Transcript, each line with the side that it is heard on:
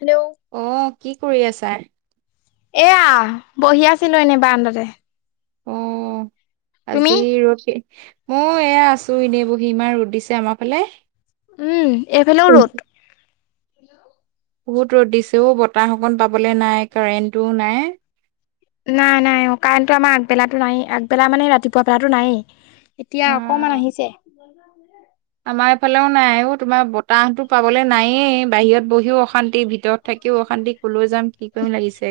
left: Hello.
right: অ', কি কৰি আছা?
left: এয়া, বহি আছিলো এনেই বাৰান্দাতে।
right: অ',
left: তুমি
right: আজি ৰদ মই এয়া আছো এনেই বহি, ইমান ৰ'দ দিছে আমাৰ ফালে।
left: উমঁ, এইফালেও ৰ'দ।
right: বহুত ৰ'দ দিছে অ' বতাহ অকণ পাবলে নাই কাৰেণ্ট টো নাই।
left: নাই - নাই অ', কাৰেন্টো আমাৰ আগবেলাতো নাই আগবেলা মানে ৰাতিপুৱা বেলাতো নাইয়ে। এতিয়া
right: অ
left: অকমান আহিছে
right: আমাৰ এইফালেও নাই অ' তোমাৰ বতাহতো পাবলৈ নায়েই বাহিৰত বহিও অশান তি ভিতৰত থাকিও অশান্তি কলৈ যাম কি কৰিম লাগিছে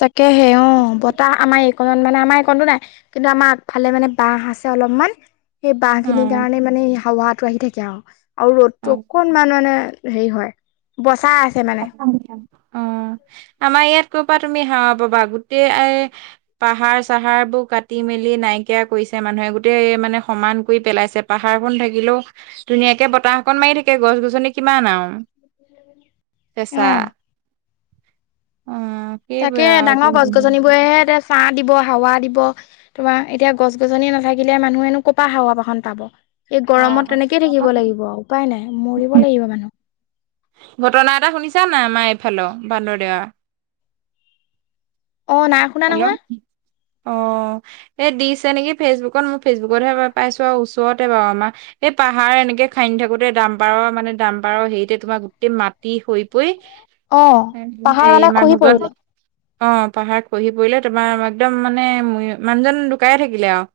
left: তাকেহে অ বতাহ আমাৰ এইকণত মানে আমাৰ এইকণতো নাই কিন্তু আমাৰ আগফালে মানে বাঁহ আছে অলপমান সেই বাঁহ খিনিৰ
right: অ
left: কাৰণে মানে হাৱাটো আহি থাকে আৰু আৰু
right: অ
left: ৰ'দটো অকনমান মানে হেৰি হয় বচা
right: অ', আমাৰ ইয়াত কৰ পৰা তুমি হাৱা পাবা গোটেই আয়ে পাহাৰ চাহাৰ বোৰ কাটি মেলি নাইকিয়া কৰিছে মানুহে গোটেই মানে সমান কৰি পেলাইছে পাহাৰ খন থাকিলেও ধুনীয়াকে বতাহকন মাৰি থাকে গছ গছনি কিমান আৰু।
left: [inaudible]
right: চেচা উম,
left: তাকে ডাঙৰ গছ গছনিবোৰেহে এতিয়া ছাহ দিব হাৱা দিব। তোমাৰ এতিয়া গছ গছনি নাথাকিলে মানুহেনো কপা হাৱা বাহন পাব? এই গৰমত
right: অ'
left: তেনেকেই থাকিব লাগিব উপায় নাই মৰিব লাগিব মানুহ।
right: ঘটনা এটা শুনিছা নাই আমাৰ এইফালৰ বান্দৰদেৱা
left: অ', না
right: হেল্ল' অ', এ দিছে নেকি ফেচবুকত মোক ফেচবুকতহে পাইছো আৰু ওচৰতে বাৰু আমাৰ সেই পাহাৰ এনেকে খান্দি থাকোতে দামপাৰৰ মানে দামপাৰৰ হেৰিতে তোমাৰ গোটেই মাটি হৰি পৰি
left: অ পাহাৰ
right: সেই
left: মানে খহি
right: মানুহজন
left: পৰিলে
right: অ', পাহাৰ খহি পৰিলে তোমাৰ একদম মানে মানুহজন ধুকাই থাকিলে আৰু।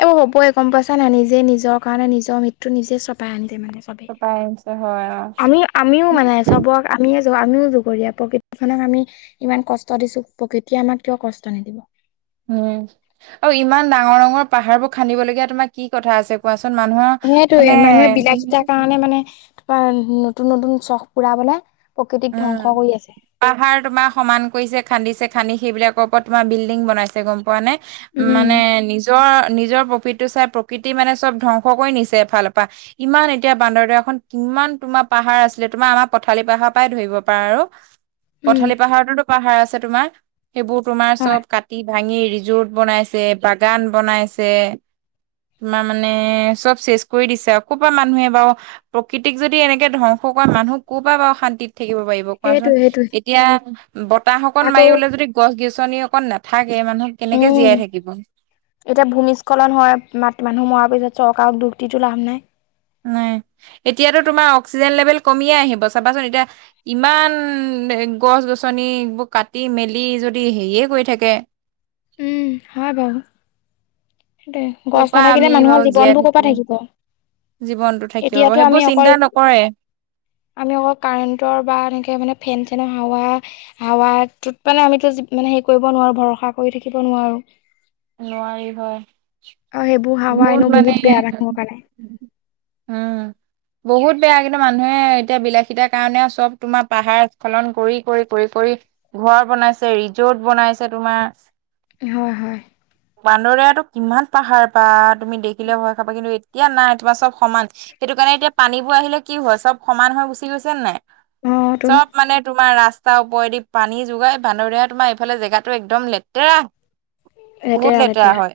left: এই হ'বই গম পাইছ' নাই নিজে নিজৰ কাৰণে নিজৰ মৃত্যু নিজে চপাই আনিলি মানে
right: কপাই আহিছে হয় অ',
left: আমি আমিও মানে চবৰ আমিয়ে আমিও জগৰীয়া প্ৰকৃতিখনক আমি ইমান কষ্ট দিছো প্ৰকৃতিয়ে আমাক কিয় কষ্ট নিদিব।
right: উম, আৰু ইমান ডাঙৰ ডাঙৰ পাহাৰ বোৰ খান্দিবলগীয়া তোমাৰ কি কথা আছে। কোৱাচোন মানুহৰ
left: সেইটোৱে
right: মানে
left: মানুহে বিলাসিতাৰ কাৰণে মানে বা নতুন নতুন চখ পুৰাবলে প্ৰকৃতিক
right: উম।
left: ধ্বংস কৰি আছে।
right: পাহাৰ তোমাৰ সমান কৰিছে খান্দিছে খান্দি সেইবিলাকৰ ওপৰত তোমাৰ বিল্ডিং বনাইছে গম পোৱা নে।
left: উম,
right: মানে নিজ নিজৰ নিজৰ প্ৰফিটটো চাই প্ৰকৃতি মানে চব ধ্বংস কৰি নিছে এফালৰ পা ইমান এতিয়া বান্দৰদাৰখন ইমান তোমাৰ পাহাৰ আছিলে তোমাৰ আমাৰ পথালি পাহাৰ পাই ধৰিব পাৰা আৰু
left: উম,
right: পথালি পাহাৰতোতো পাহাৰ আছে তোমাৰ। সেইবোৰ তোমাৰ
left: হয়
right: চব কাটি-ভাঙি ৰিজোৰ্ট বনাইছে, বাগান বনাইছে তোমাৰ মানে চব চেজ কৰি দিছে, কৰপা মানুহে বাৰু প্ৰকৃতিক যদি এনেকে ধ্বংস কৰে, মানুহ ক'ৰ পৰা বাৰু শান্তিত থাকিব পাৰিব কোৱাচোন?
left: সেইটোৱে সেইটোৱে।
right: এতিয়া বতাহ অকন
left: আকৌ
right: মাৰিবলে যদি গছ-গছনি অকণ নাথাকে, মানুহ কেনেকে
left: উম,
right: জীয়াই থাকিব?
left: এতিয়া ভূমিস্খলন হয়, মাত মানুহ মৰাৰ পিছত চৰকাৰক দুষ দিটো লাভ নাই।
right: নাই, এতিয়াতো তোমাৰ অক্সিজেন লেভেল কমিয়ে আহিব চাবাচোন এতিয়া ইমান গছ-গছনি এইবোৰ কাটি মেলি যদি হেৰিয়ে কৰি থাকে
left: উম, হয় বাৰু। দে
right: ক'ৰ
left: গছ
right: পৰা আমি
left: নাথাকিলে
right: বাৰু
left: মানুহৰ
right: জীয়াই
left: জীৱনবোৰ ক'ৰপা
right: থাকিম
left: থাকিব?
right: জীৱনটো থাকিব পাব,
left: এতিয়াতো আমি
right: সেইবোৰ
left: অকল
right: চিন্তা নকৰে।
left: আমি অকল কাৰেণ্টৰ বা এনেকে মানে ফেন চেনৰ হাৱা হাৱাতোত মানে, আমিতো মানে হেৰি কৰিব নোৱাৰো ভৰসা কৰি থাকিব নোৱাৰো।
right: নোৱাৰি হয়।
left: অ', সেইবোৰ হাৱা এনেও বহুত বেয়া মানুহৰ কাৰণে।
right: উম। বহুত বেয়া, কিন্তু মানুহে এতিয়া বিলাসীতাৰ কাৰণে চব তোমাৰ পাহাৰ স্খলন কৰি-কৰি কৰি-কৰি ঘৰ বনাইছে, ৰিজৰ্ট বনাইছে তোমাৰ
left: হয়, হয়।
right: [unintelligible] কিমান পাহাৰ বা তুমি দেখিলে ভয় খাবা কিন্তু এ এতিয়া নাই তোমাৰ চব সমান, সেইটো কাৰণে এতিয়া পানীবোৰ আহিলে কি হয় চব সমান হৈ গুচি গৈছে নে নাই?
left: অ' তোন
right: চপ মানে তোমাৰ ৰাস্তাৰ ওপৰেদি পানী যোগাই, [unintelligible] তোমাৰ এইফালে জেগাটো একদম লেতেৰা। বহুত লেতেৰা হয়।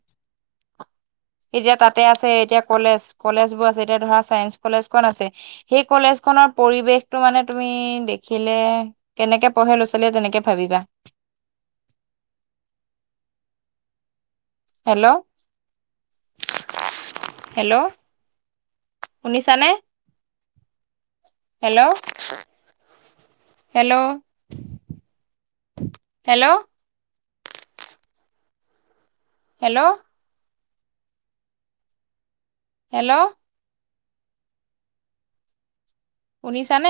right: এতিয়া তাতে আছে, এতিয়া কলেজ। কলেজবোৰ আছে এতিয়া ধৰা, চাইন্স কলেজখন আছে। সেই কলেজখনৰ পৰিৱেশটো মানে তুমি দেখিলে কেনেকে পঢ়ে ল'ৰা-ছোৱালীয়ে তেনেকে ভাবিবা। Hello, hello. শুনিছানে? Hello, hello. Hello. Hello. Hello. শুনিছানে?